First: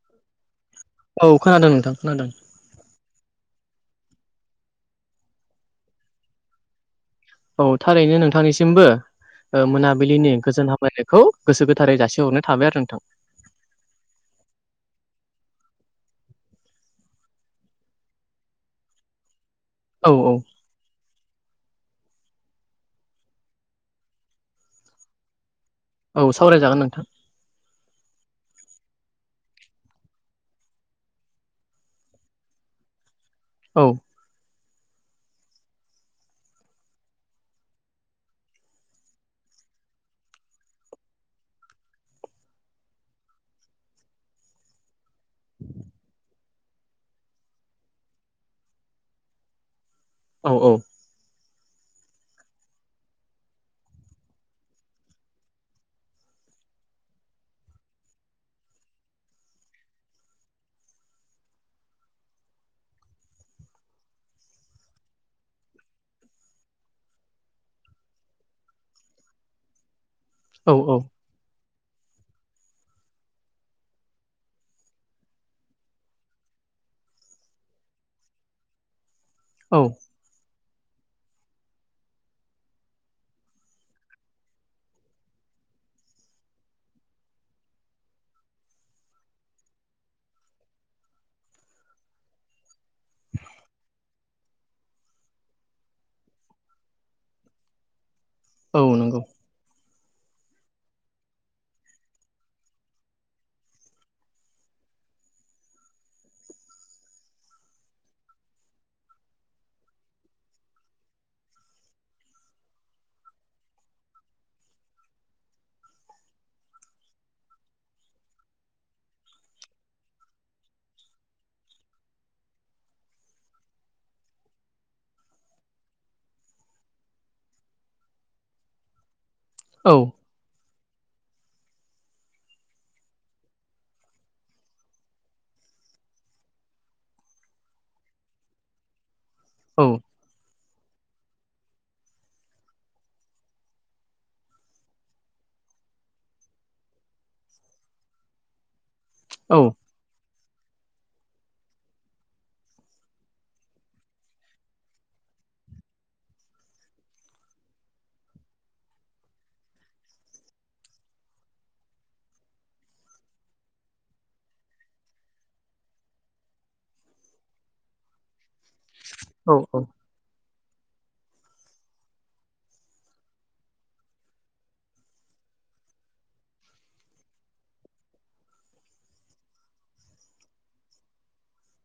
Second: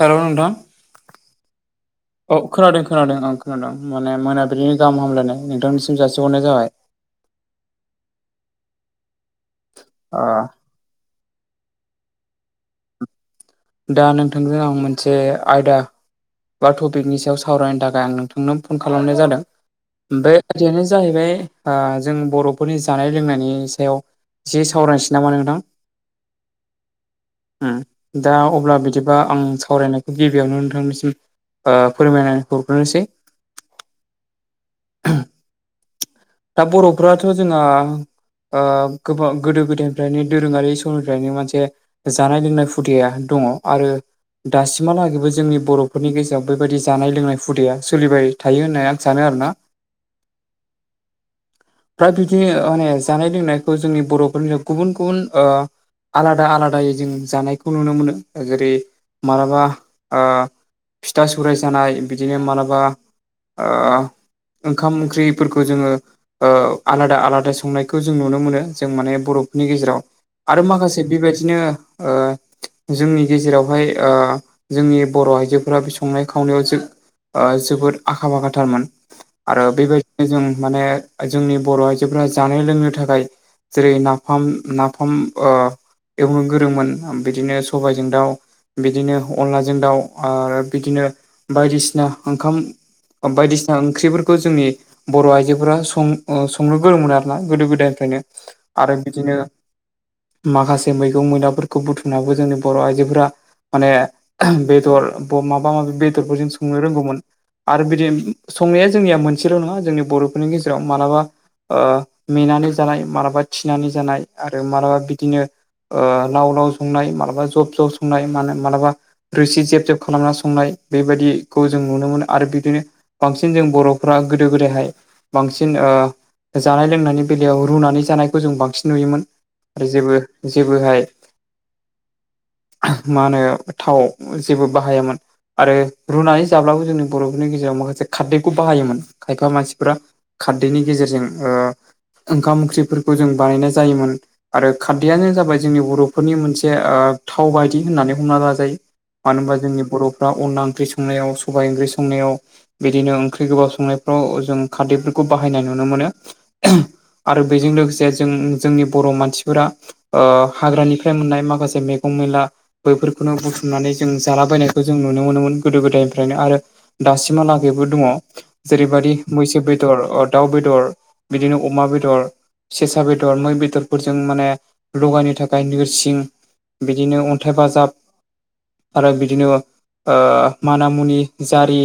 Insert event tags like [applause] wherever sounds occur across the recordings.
हेल' नोंथां औ खोनादों नोंथां खोनादों अ खोनादों खोनादों खोनादों माने मोनाबिलिनि गाहाम हामलायनाय नोंथांनिसिम जासिहरनाय जाबाय औ थारैनो नोंथांनिसिमबो ओ मोनाबिलिनि गोजोन हामलायनायखौ गोसो गोथारै जासिहरनाय थाबाय आरो नोंथां दा नोंथांजों आं मोनसे आयदा बा टपिकनि सायाव सावरायनो थाखाय आं नोंथांनो फन खालामनाय जादों औ औ खोथाययानो जाहैबाय जों बर'फोरनि जानाय लोंनायनि सायाव एसे सावरायनोसै नामा नोंथां औ सावरायजागोन नोंथां दा अब्ला बिदिबा आं सावरायनायखौ गिबियावनो नोंथांनिसिम फोरमायनानै हरग्रोनोसै औ दा बर'फोराथ' जोंहा गोबां गोदो गोदायनिफ्रायनो दोरोङारि समनिफ्रायनो मोनसे जानाय लोंनाय हुदाया दङ आरो दासिमहालागैबो जोंनि बर'फोरनि गेजेराव बेबायदि जानाय लोंनाय हुदाया सोलिबाय थायो होननानै आं सानो आरोना औ औ फाय बिदिनो माने जानाय लोंनायखौ जोंनि बर'फोरनि गुबुन गुबुन आलादा आलादायै जों जानायखौ नुनो मोनो जेरै मालाबा फिथा सौराय जानाय बिदिनो मालाबा ओ ओंखाम ओंख्रिफोरखौ जोङो ओ आलादा आलादा संनायखौ जों नुनो मोनो जों माने बर'फोरनि गेजेराव आरो औ माखासे बेबायदिनो जोंनि गेजेरावहाय ओ जोंनि बर' आइजोफोरा बे संनाय खावनायाव जो ओ जोबोद आखा फाखाथारमोन आरो औ बेबायदि जों माने जोंनि बर' आइजोफोरा जानो लोंनो थाखाय जेरै नाफाम नाफाम ओ एवनो गोरोंमोन बिदिनो सबायजों दाउ बिदिनो अनलाजों दाउ आरो बिदिनो बायदिसिना ओंखाम बायदिसिना ओंख्रिफोरखौ जोंनि बर' आइजोफोरा सं संनो गोरों मोनो आरोना गोदो गोदायनिफ्रायनो औ आरो नंगौ बिदिनो माखासे मैगं मैदाफोरखौ बुथुम उनावो जोंनि बर' आइजोफोरा माने बेदर माबा माबि बेदरफोरजों संनो रोंगौमोन आरो बिदि संनाया जोंनिया मोनसेल' नङा जोंनि बर'फोरनि गेजेराव मालाबा मेनानै जानाय मालाबा थिनानै जानाय आरो मालाबा बिदिनो लाव लाव संनाय मालाबा जब जब संनाय मानो होनो मालाबा रोसि जेब जेब खालामना संनाय बेबायदिखौ जों नुनो मोनो आरो बिदिनो बांसिन जों बर'फ्रा गोदो गोदायहाय बांसिन जानाय लोंनायनि बेलायाव रुनानै जानायखौ जों बांसिन नुयोमोन आरो औ जेबो जेबोहाय मा होनो थाव जेबो बाहायामोन। आरो रुनानै जाब्लाबो जोंनि बर'फोरनि गेजेराव माखासे खारदैखौ बाहायोमोन खायफा औ मानसिफ्रा। खारदैनि गेजेरजों ओ ओंखाम ओंख्रिफोरखौ जों बानायनाय जायोमोन आरो खारदैयानो जाबाय जोंनि बर'फोरनि मोन से ओ थाव बायदि होननानै हमना लाजायो मानो ओमबा औ जोंनि बर' अनला ओंख्रि संनायाव सबाइ ओंख्रि संनायाव बिदिनो ओंख्रि गोबाव संनायफ्राव जों खारदैफोरखौ बाहायनाय नुनो मोनो। आरो बेजों लोगोसे जों जोंनि बर' मानसिफोरा। ओ हाग्रानिफ्राय मोननाय माखासे मैगं मैला। बैफोरखौनो बुथुमनानै जों जालाबायनायखौ जों नुनो मोनोमोन गोदो गोदायनिफ्रायनो आरो दासिमहालागैबो दङ जेरैबायदि औ मैसो बेदर अद दाउ बेदर बिदिनो अमा बेदर सेसा बेदर मै बेदरफोरजों माने लगायनो थाखाय नोरसिं बिदिनो अन्थाइ बाजाब आरो बिदिनो ओ माना मुनि जारि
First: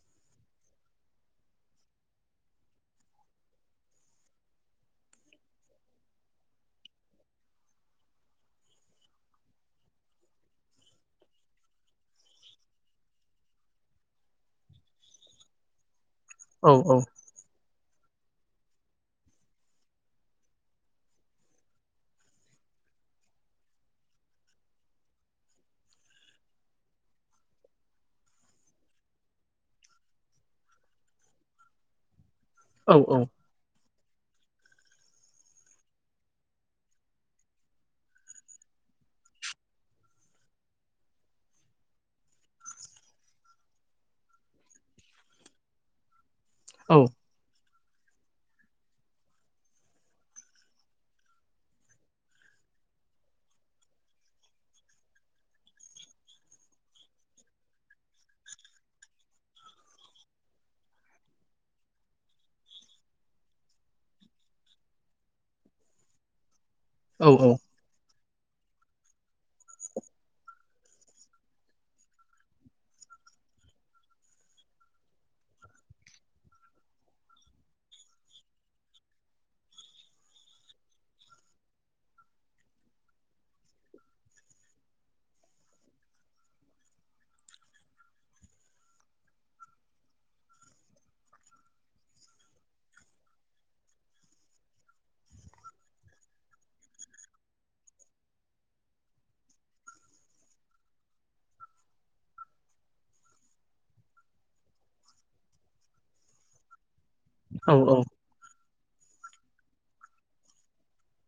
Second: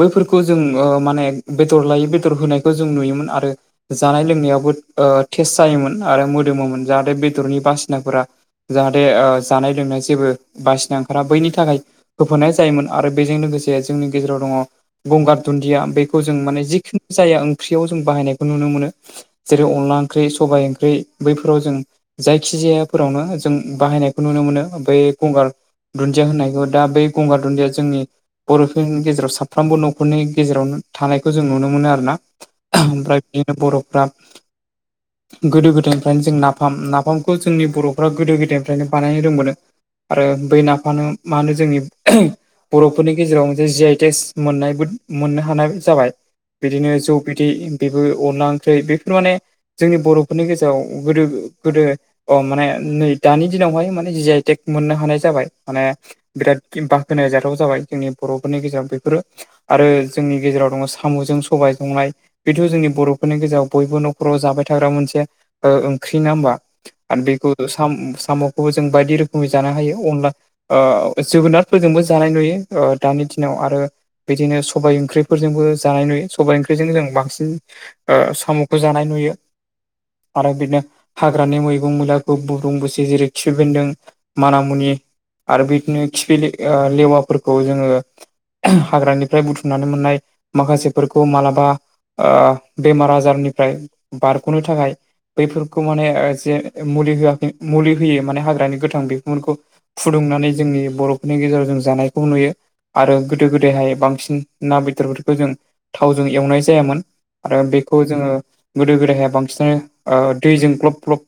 बैफोरखौ जों ओ माने बेदर लायै बेदर होनायखौ जों नुयोमोन आरो। जानाय लोंनायावबो ओ टेस्ट जायोमोन आरो मोदोमोमोन जाहाथे बेदरनि बासिनाफोरा बे ओ जानाय लोंनाय जेबो बासिना ओंखारा बैनि थाखाय होफानाय जायोमोन आरो बेजों लोगोसे जोंनि गेजेराव दङ गंगार दुन्दिया बे खौ जों माने औ जिखुन जाया ओंख्रियाव जों बाहायनायखौ नुनो मोनो। जेरै अनला ओंख्रै सबाइ ओंख्रै बैफोराव जों जायखि जायाफोरावनो जों बाहायनायखौ नुनो मोनो बै गंगार दुन्दिया होननायखौ दा बै गंगार दुन्दिया जोंनि बर'फोरनि गेजेराव साफ्रोमबो न'खरनि गेजेरावनो थानायखौ जों नुनो मोनो आरोना औ ओमफ्राय बिदिनो बर'फ्रा गोदो-गोदायनिफ्रायनो जों नाफाम नाफामखौ जोंनि बर'फ्रा गोदो गोदा यनिफ्रायनो बानायनो रोंबोदों आरो बै नाफानो मा होनो जोंनि बर'फोरनि गेजेराव मोनसे जि आइटेस मोननायबो मोननो हानाय जाबाय बिदिनो औ औ जौ बिदि बेबो अनला ओंख्रि बेफोर माने जोंनि बर'फोरनि गेजेराव गोदो गोदो अ माने नै दानि दिनावहाय माने जि आइटेक मोननो हानाय जाबाय माने बिराद बि बाखनाय जाथाव जाबाय जोंनि बर'फोरनि गेजेराव बेफोरो आरो जोंनि गेजेराव दङ साम'जों सबाय संनाय बेथ' जोंनि बर'फोरनि गेजेराव बयबो न'खराव जाबाय थाग्रा मोनसे ओ ओंख्रि ना ओमबा आरो औ बेखौ साम साम'खौबो जों बायदि रोखोमै जानो हायो अनला ओ जोगोनारफोरजोंबो जानाय नुयो दानि दिनाव आरो बिदिनो सबाय ओंख्रिफोरजोंबो जानाय नुयो सबाइ ओंख्रिजोंनो जों बांसिन ओ साम'खौ जानाय नुयो आरो बिदिनो हाग्रानि मैगं मुलाखौबो दंबुसे जेरै खिफि बेन्दों माना मुनि आरो बिदिनो खिफि लि ओ लेवाफोरखौ जोंङो हाग्रानिफ्राय बुथुमनानै मोननाय माखासेफोरखौ मालाबा ओ बेमार आजारनिफ्राय बारग'नो थाखाय बैफोरखौ माने ओ जे मुलि होआखै मुलि होयो माने हाग्रानि गोथांफोरखौ फुदुंनानै जोंनि बर'फोरनि गेजेराव जों जानायखौ नुयो आरो गोदो-गोदायहाय बांसिन ना बेदरफोरखौ जों थावजों एवनाय जायामोन। आरो बेखौ जोङो गोदो-गोदाहाय बांसिनानो ओ दैजों ग्लब ग्लब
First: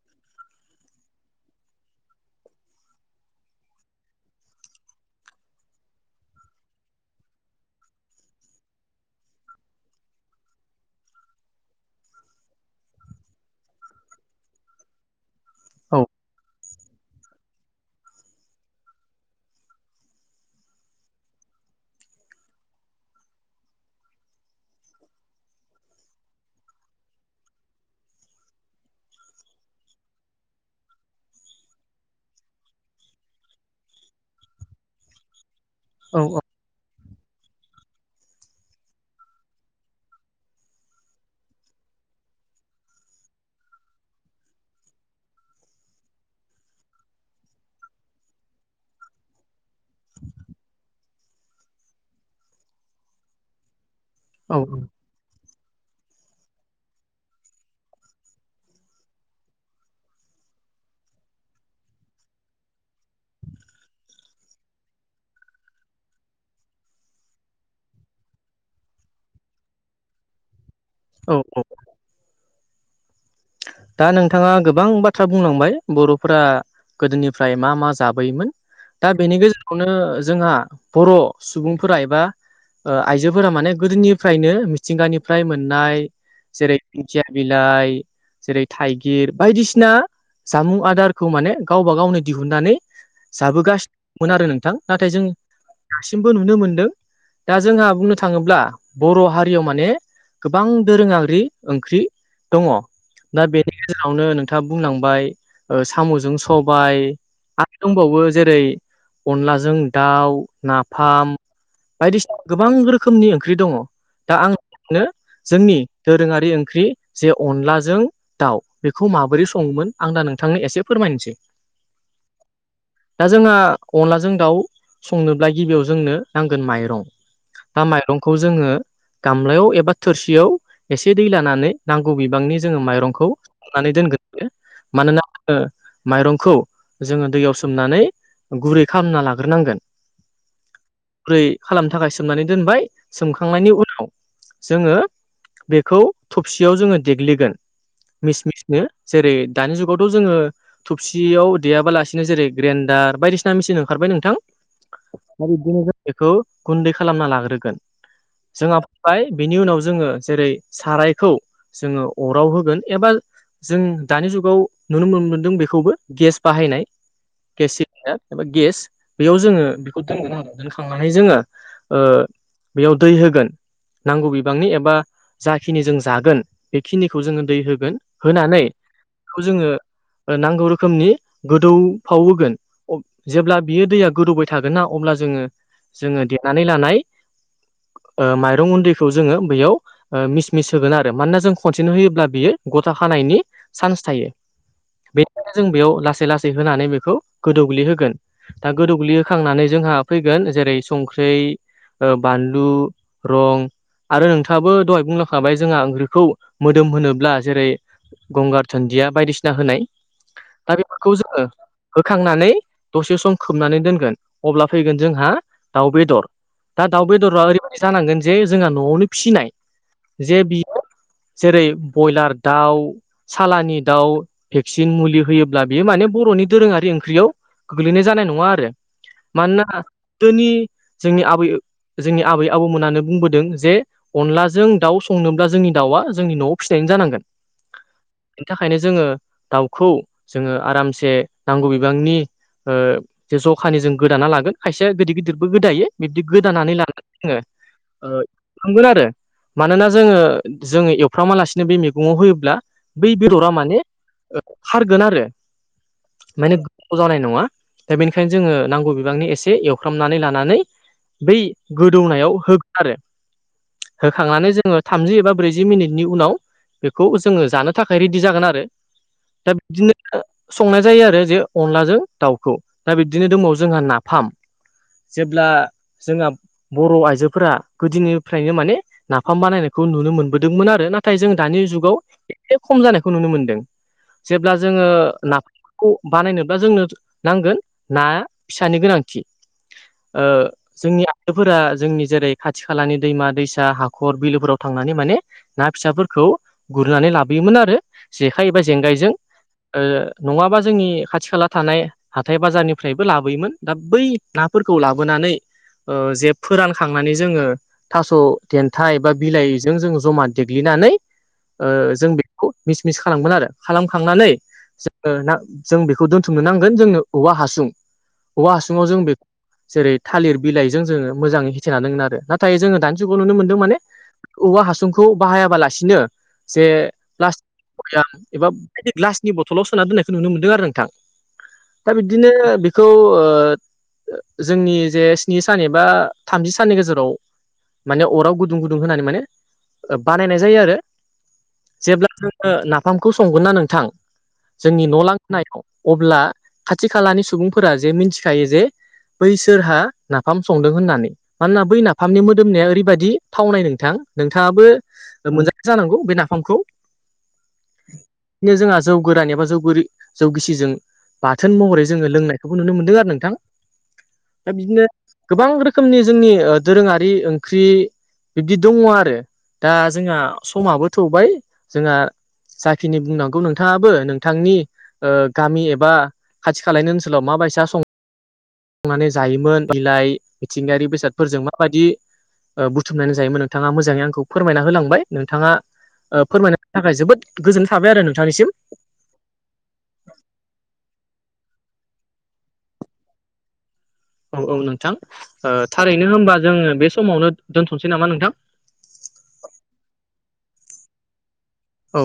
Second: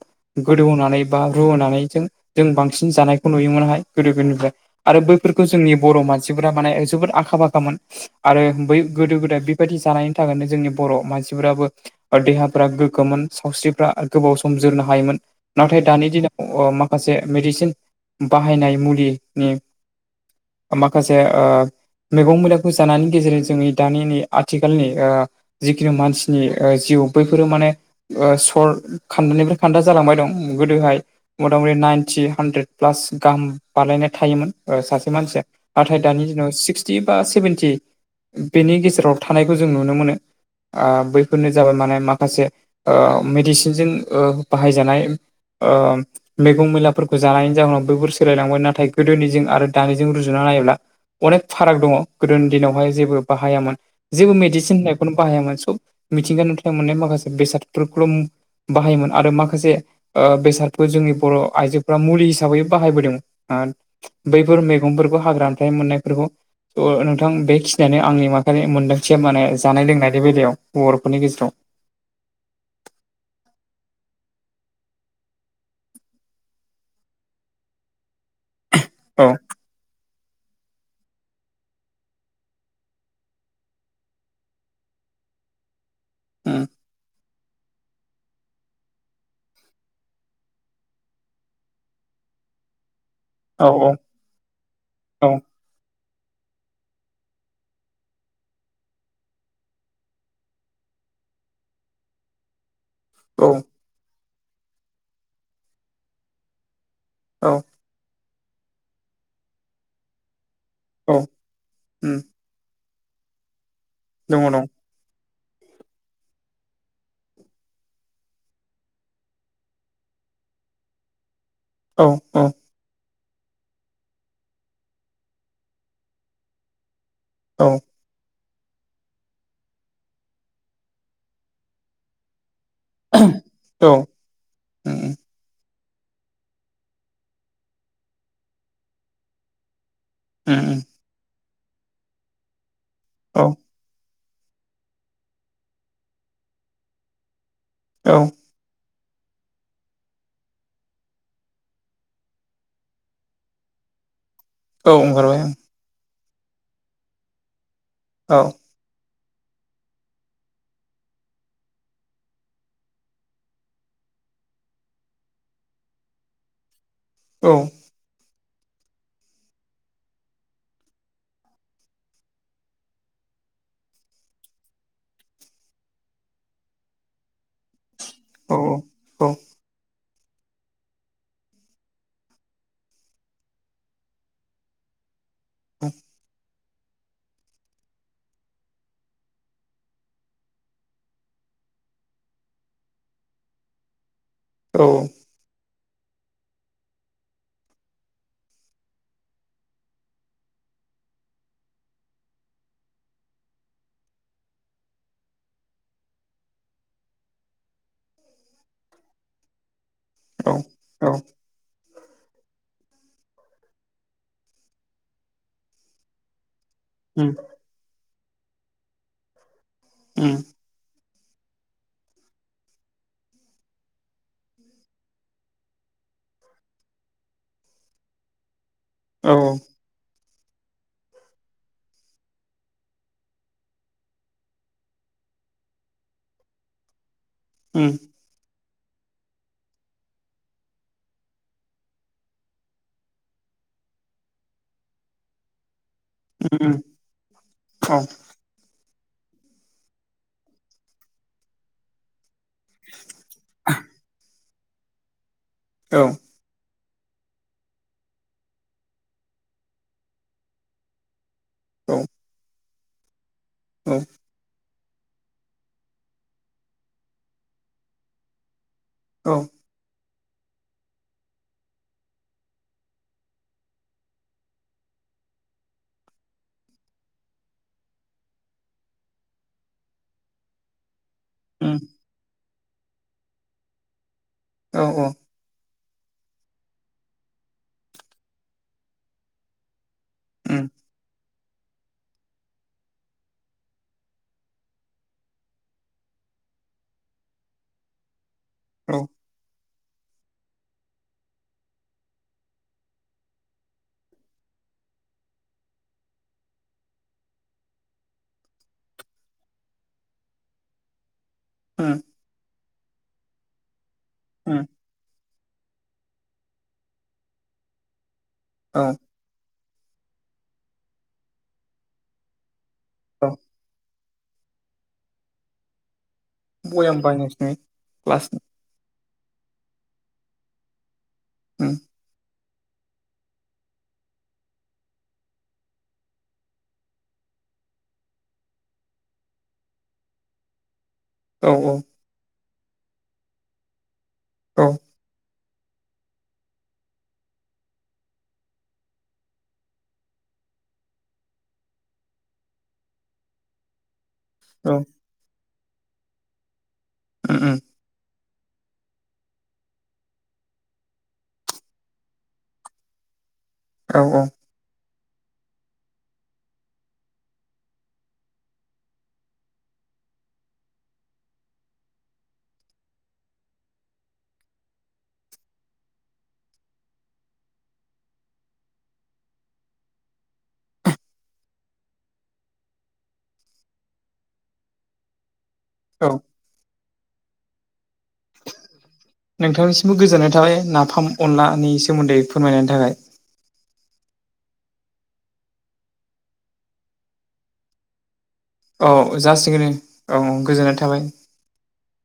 गोदौहोनानै बा रुहोनानैजों जों बांसिन जानायखौ नुयोमोनहाय गोदो गोदोनिफ्राय आरो बैफोरखौ जोंनि बर' मानसिफोरा माने जोबोद आखा- फाखामोन। आरो बै गोदो-गोदाय बेबायदि जानायनि थाखायनो जोंनि बर' मानसिफोराबो देहाफ्रा गोगोमोन सावस्रिफ्रा गोबाव सम जोरनो हायोमोन नाथाय दानि दिनाव माखासे मेडिसिन बाहायनाय मुलिनि माखासे ओ मैगं मैलाखौ जानायनि गेजेरजों जोंनि दानि नै आथिखालनि जिखुनु मानसिनि जिउ बैफोरो माने सर खान्दानिफ्राय खान्था जालांबाय दं गोदोहाय मथा मथि नाइनटि हानड्रेद प्लास गाहाम बानायायनाय थायोमोन सासे मानसिया नाथाय दानि औ दिनाव सिक्सटि बा सेभेेनटि बेनि गेजेराव थानायखौ जों नुनो मोनो । बैफोरनो जाबाय माने माखासे मेडिसिनजों बाहायजानाय । ओ मैगं मैलाफोरखौ जानायनि जाहोनाव बैफोर सोलायलांबाय नाथाय गोदोनिजों आरो दानिजों रुजुना नायोब्ला अनेक फाराग दङ गोदोनि दिनावहाय जेबो बाहायामोन जेबो औ मेडिसिन होननाय नो बाहायामोन सब मिथिंगानि नुथाइ मोननाय माखासे बेसादफोरखौल' बाहायोमोन आरो माखासे बेसादखौ जोंनि बर' आइजोफोरारा मुलि हिसाबै बाहायबोदों बैफोर मैगंफोरखौ हाग्रा आथाइ मोननायफोरखौ स' नोंथां बेखिनियानो आंनि माखालि मोनदांथिया माने जानाय लोंनायनि बेलायाव बर'फोरनि गेजेराव औ दा नोंथाङा गोबां बाथ्रा बुंलांबाय बर'फोरा गोदोनिफ्राय मा मा जाबोयोमोन दा औ बेनि गेजेराव बेखौनो जोंहा बर' सुबुंफोरा एबा आइजोफोरा माने गोदोनिफ्रायनो मिथिंगानिफ्राय मोननाय उम जेरै दिंखिया बिलाइ जेरै थाइगिर बायदिसिना जामुं आदारखौ माने गावबा गावनो दिहुननानै औ जाबोगासिनोमोन आरो नोंथां नाथाय जों औ दासिमबो नुनो मोनदों । दा जोंहा बुंनो थाङोब्ला बर' हारियाव माने गोबां दोरोङि ओंख्रि दङ । दा औ बेनि गेजेरावनो नोंथाङा बुंलांबाय साम'जों सबाय औ । आरो दंबावो जेरै अनलाजों दाउ औ नाफाम उम बायदिसिना गोबां रोखोमनि ओंख्रि दङ दा दङ आं दं जोंनि दोरोंङारि ओंख्रि जे अनलाजों दाउ बेखौ माबोरै सङोमोन आं दा नोंथांनो एसे फोरमायनोसै औ औ दा जोंहा अनलाजों दाउ संनोब्ला गिबियाव जोंनो नांगोन माइरं औ । ना माइरंखौ जोंङो गामलायाव एबा थोरसियाव एसे दै लानानै नांगौ बिबांनि जोङो माइरं खौ हनानै औ दोनगोन यो उम मानोना जोङो माइरंखौ जोङो दैयाव सोमनानै गुरै खालामना लाग्रोनांगोन [unintelligible] गुरै खालामनो थाखाय सोमनानै दोनबाय औ सोमखांनायनि उनाव जोङो बेखौ थबसियाव जोङो देग्लिगोन औ मिनो जेरै दानि जुगावथ' जोंङो थबसियाव देयाबालासिनो जेरै ग्रेन्डार बायदिसिना मेसिन ओंखारबाय नोंथां औ । ओंखारबाय दा बिदिनो जों बेखौ गुन्दै खालामना लाग्रोगोन औ । जोंहा फैबाय बिनि उनाव जोंङो जेरै सारायखौ जोंङो अराव होगोन एबा जों दानि जुगाव नुनो मोन मोनदों बेखौबो गेस बाहायनाय । औ गेस एबा गेस बेयाव जोङो बेखौ दोनगोन आरो दोनखांनानै जोङो ओ बेयाव दै होगोन । नांगौ बिबांनि एबा जाखिनि जों जागोन बेखिनिखौ जोङो दै हो औ होनानै औ बेखौ जोङो ओ नांगौ रोखोमनि गोदौफाव होगोन जेब्ला बियो दैया गोदौबाय थागोन ना अब्ला जोङो जोङो देनानै लानाय ओ माइरं उन्दैखौ जोङो बैयाव ओ मिस - मिस होगोन आरो मानोना जों खनसेनो होयोब्ला बियो गथा खानायनि सान्स थायो । औ बेनिथाखाय जों बेयाव लासै लासै होनानै बेखौ गोदौग्लिहोगोन । दा गोदौग्लिहखांनानै जोंहा फैगोन जेरै संख्रै ओ बानलु, रं आरो नोंथाङाबो दहाय बुंलांखाबाय जोंहा ओंख्रिखौ मोदोम होनोब्ला जेरै गंगार दुनदिया बायदिसिना होनाय औ दा औ बेफोरखौ जोङो होखांनानै दसे सम खोबनानै दोनगोन अब्ला फैगोन जोंहा दाउ बेदर । दा दाउ उम बेदरा ओरैबायाददि जानांगोन जे जोंहा न'आवनो फिसिनाय उम जे बियो जेरै बयलार दाउ, सालानि दाउ भेक्सिन मुलि होयोब्ला बेयो माने बर'नि दोरोङारि ओंख्रियाव गोग्लैनाय जानाय नङा आरो औ मानोना गोदोनि जोंनि आबै जोंनि आबै आबौमोनानो बुंबोदों जे अनलाजों दाउ संनोब्ला जोंनि दाउआ जोंनि न'आव फिाइानो जानांगोन । उम । बेनि थाखायनो जोङो दाउखौ जोङो आरामसे नांगौ बिबांनि ओ जे जखानि जों गोदाना लागोन खायसेया गिदिर गिदिरबो गोदायो । बिबदि उम गोदानानै उम लानानै जोङो औ ओ थांगोन आरो मानोना जोङो जोङो एवफ्रामालासिनो बे मैगङाव होयोब्ला बै बेदरा माने ओ खारगोन आरो । औ माने गोथाव जानाय नङा दा बेनिखायनो जोङो नांगौ बिबांनि एसे एवफ्रामनानै लानानै बै औ गोदौनायाव होग आरो होखांनानै जोङो थामजि एबा ब्रैजि मिनिटनि उनाव बेखौ जोङो जानो थाखाय रेडि जागोन आरो । औ दा बिदिनो आ संनाय जायो आरो जे अनलाजों दाउखौ दा बिब्दिनो दंब जोंहा नाफाम । जेब्ला जोंहा बर' आइजोफोरा गोदोनिफ्रायनो माने नाफाम बानायनायखौ नुनो मोनबोदोंमोन आरो नाथाय जों दानि उम जुगाव एसे खम जानायखौ नुनो मोनदों जेब्ला औ जोङो नाफाम खौ बानायनोब्ला जोंनो नांगोन नाया फिसानि गोनांथि उम जोंनिया फफोरा जोंनि जेरै खाथि खालानि दैमा दैसा हाखर बिलोफोराव थांनानै माने ना फिसाफोरखौ खौ गुरनानै लाबोयोमोन आरो जेखाइ एबा औ जेंगायजों नङाबा जोंनि खाथि खाला थानाय हाथाय बाजारनिफ्रायबो लाबोयोमोन दा बै नाफोरखौ लाबोनानै ओ जे फोरानखांनानै जोङो थास' देन्थाइ बा बिलाइजों जों जमा देग्लिनानै ओ उम जों बेखौ मिस - मिस खालामगोन आरो खालामखांनानै उम जोङो ना जों बेखौ दोनथुमनो नांगोन जोंनो औवा हासुं औवा हासुङाव औ जों बे जेरै थालिर बिलाइजों जोङो मोजाङै हेथेनानैांगोन आरो नाथाय जोङो दानि जुगाव औ नुनो मोन्दों माने औवा हासुंखौ बाहायाबालासिनो जे बयाम बायनांसिगोन प्लास्टिक बयाम क्लासनि एबा आदि ग्लासनि बथलाव सोना दोननायखौुनो मोनदों आरो नोंथां उम दा बिदिनो बेखौ जोंनि जे स्नि सान एबा थामजि साननि गेजेराव माने अराव गुदुं गुदुं होनानै माने बानायनाय जायो आरो औ औ। नों औ जोंनि ल नाय अब्ला खाथि खालानि सुबुंफोरा जे मिथिखायो जे बैसोरहा नाफाम संदों होननानै। मानोना बै नाफामनि मोदोमनाया ओरैबायदि थावनाय नोंथां। नोंथाङाबो औ मोनजा जानांगौ बे नाफामखौ। ओ ओम। बिदिनो जोंहा जौ गोरान एबा जौ जौगिसिजों बाथोन महरै जोङो लोंनायखौबो नुनो मोन्दों आरो नोंथां। औ औ। दा बिदिनो गोबां रोखोमनि जोंनि दोरोङारि ओंख्रि बिब्दि दङ आरो दा जोंहा समाबो थौबाय जोंहा जाखिनि बुंनांगौ नोंथाङाबो नोंथांनि गामि एबा खाथि खालानि ओनसोलाव माबायसा सं संनानै जायोमोन बिलााय मिथिंगायारि बेसादफोरजों माबायदि बुथुमनानै जायोन नोंथाङा मोजाङै आंखौ फोरमायना होलांबाय। नोंथाङा औ फोरमाय थाखाय जोबोद गोजोन थाबाय आरो नोंथांनिसिम। नोंथांनिसिमबो गोजोननाय थाबाय नाफाम अनलानि सोमोन्दै फोरमायनायनि थाखाय। औ औ नोंथां थारैनो होनबा जोङो बे समावनो दोनथ'नोसै नामा नोंथां? औ जासिगोन औ गोजोननाय थाबाय। औ।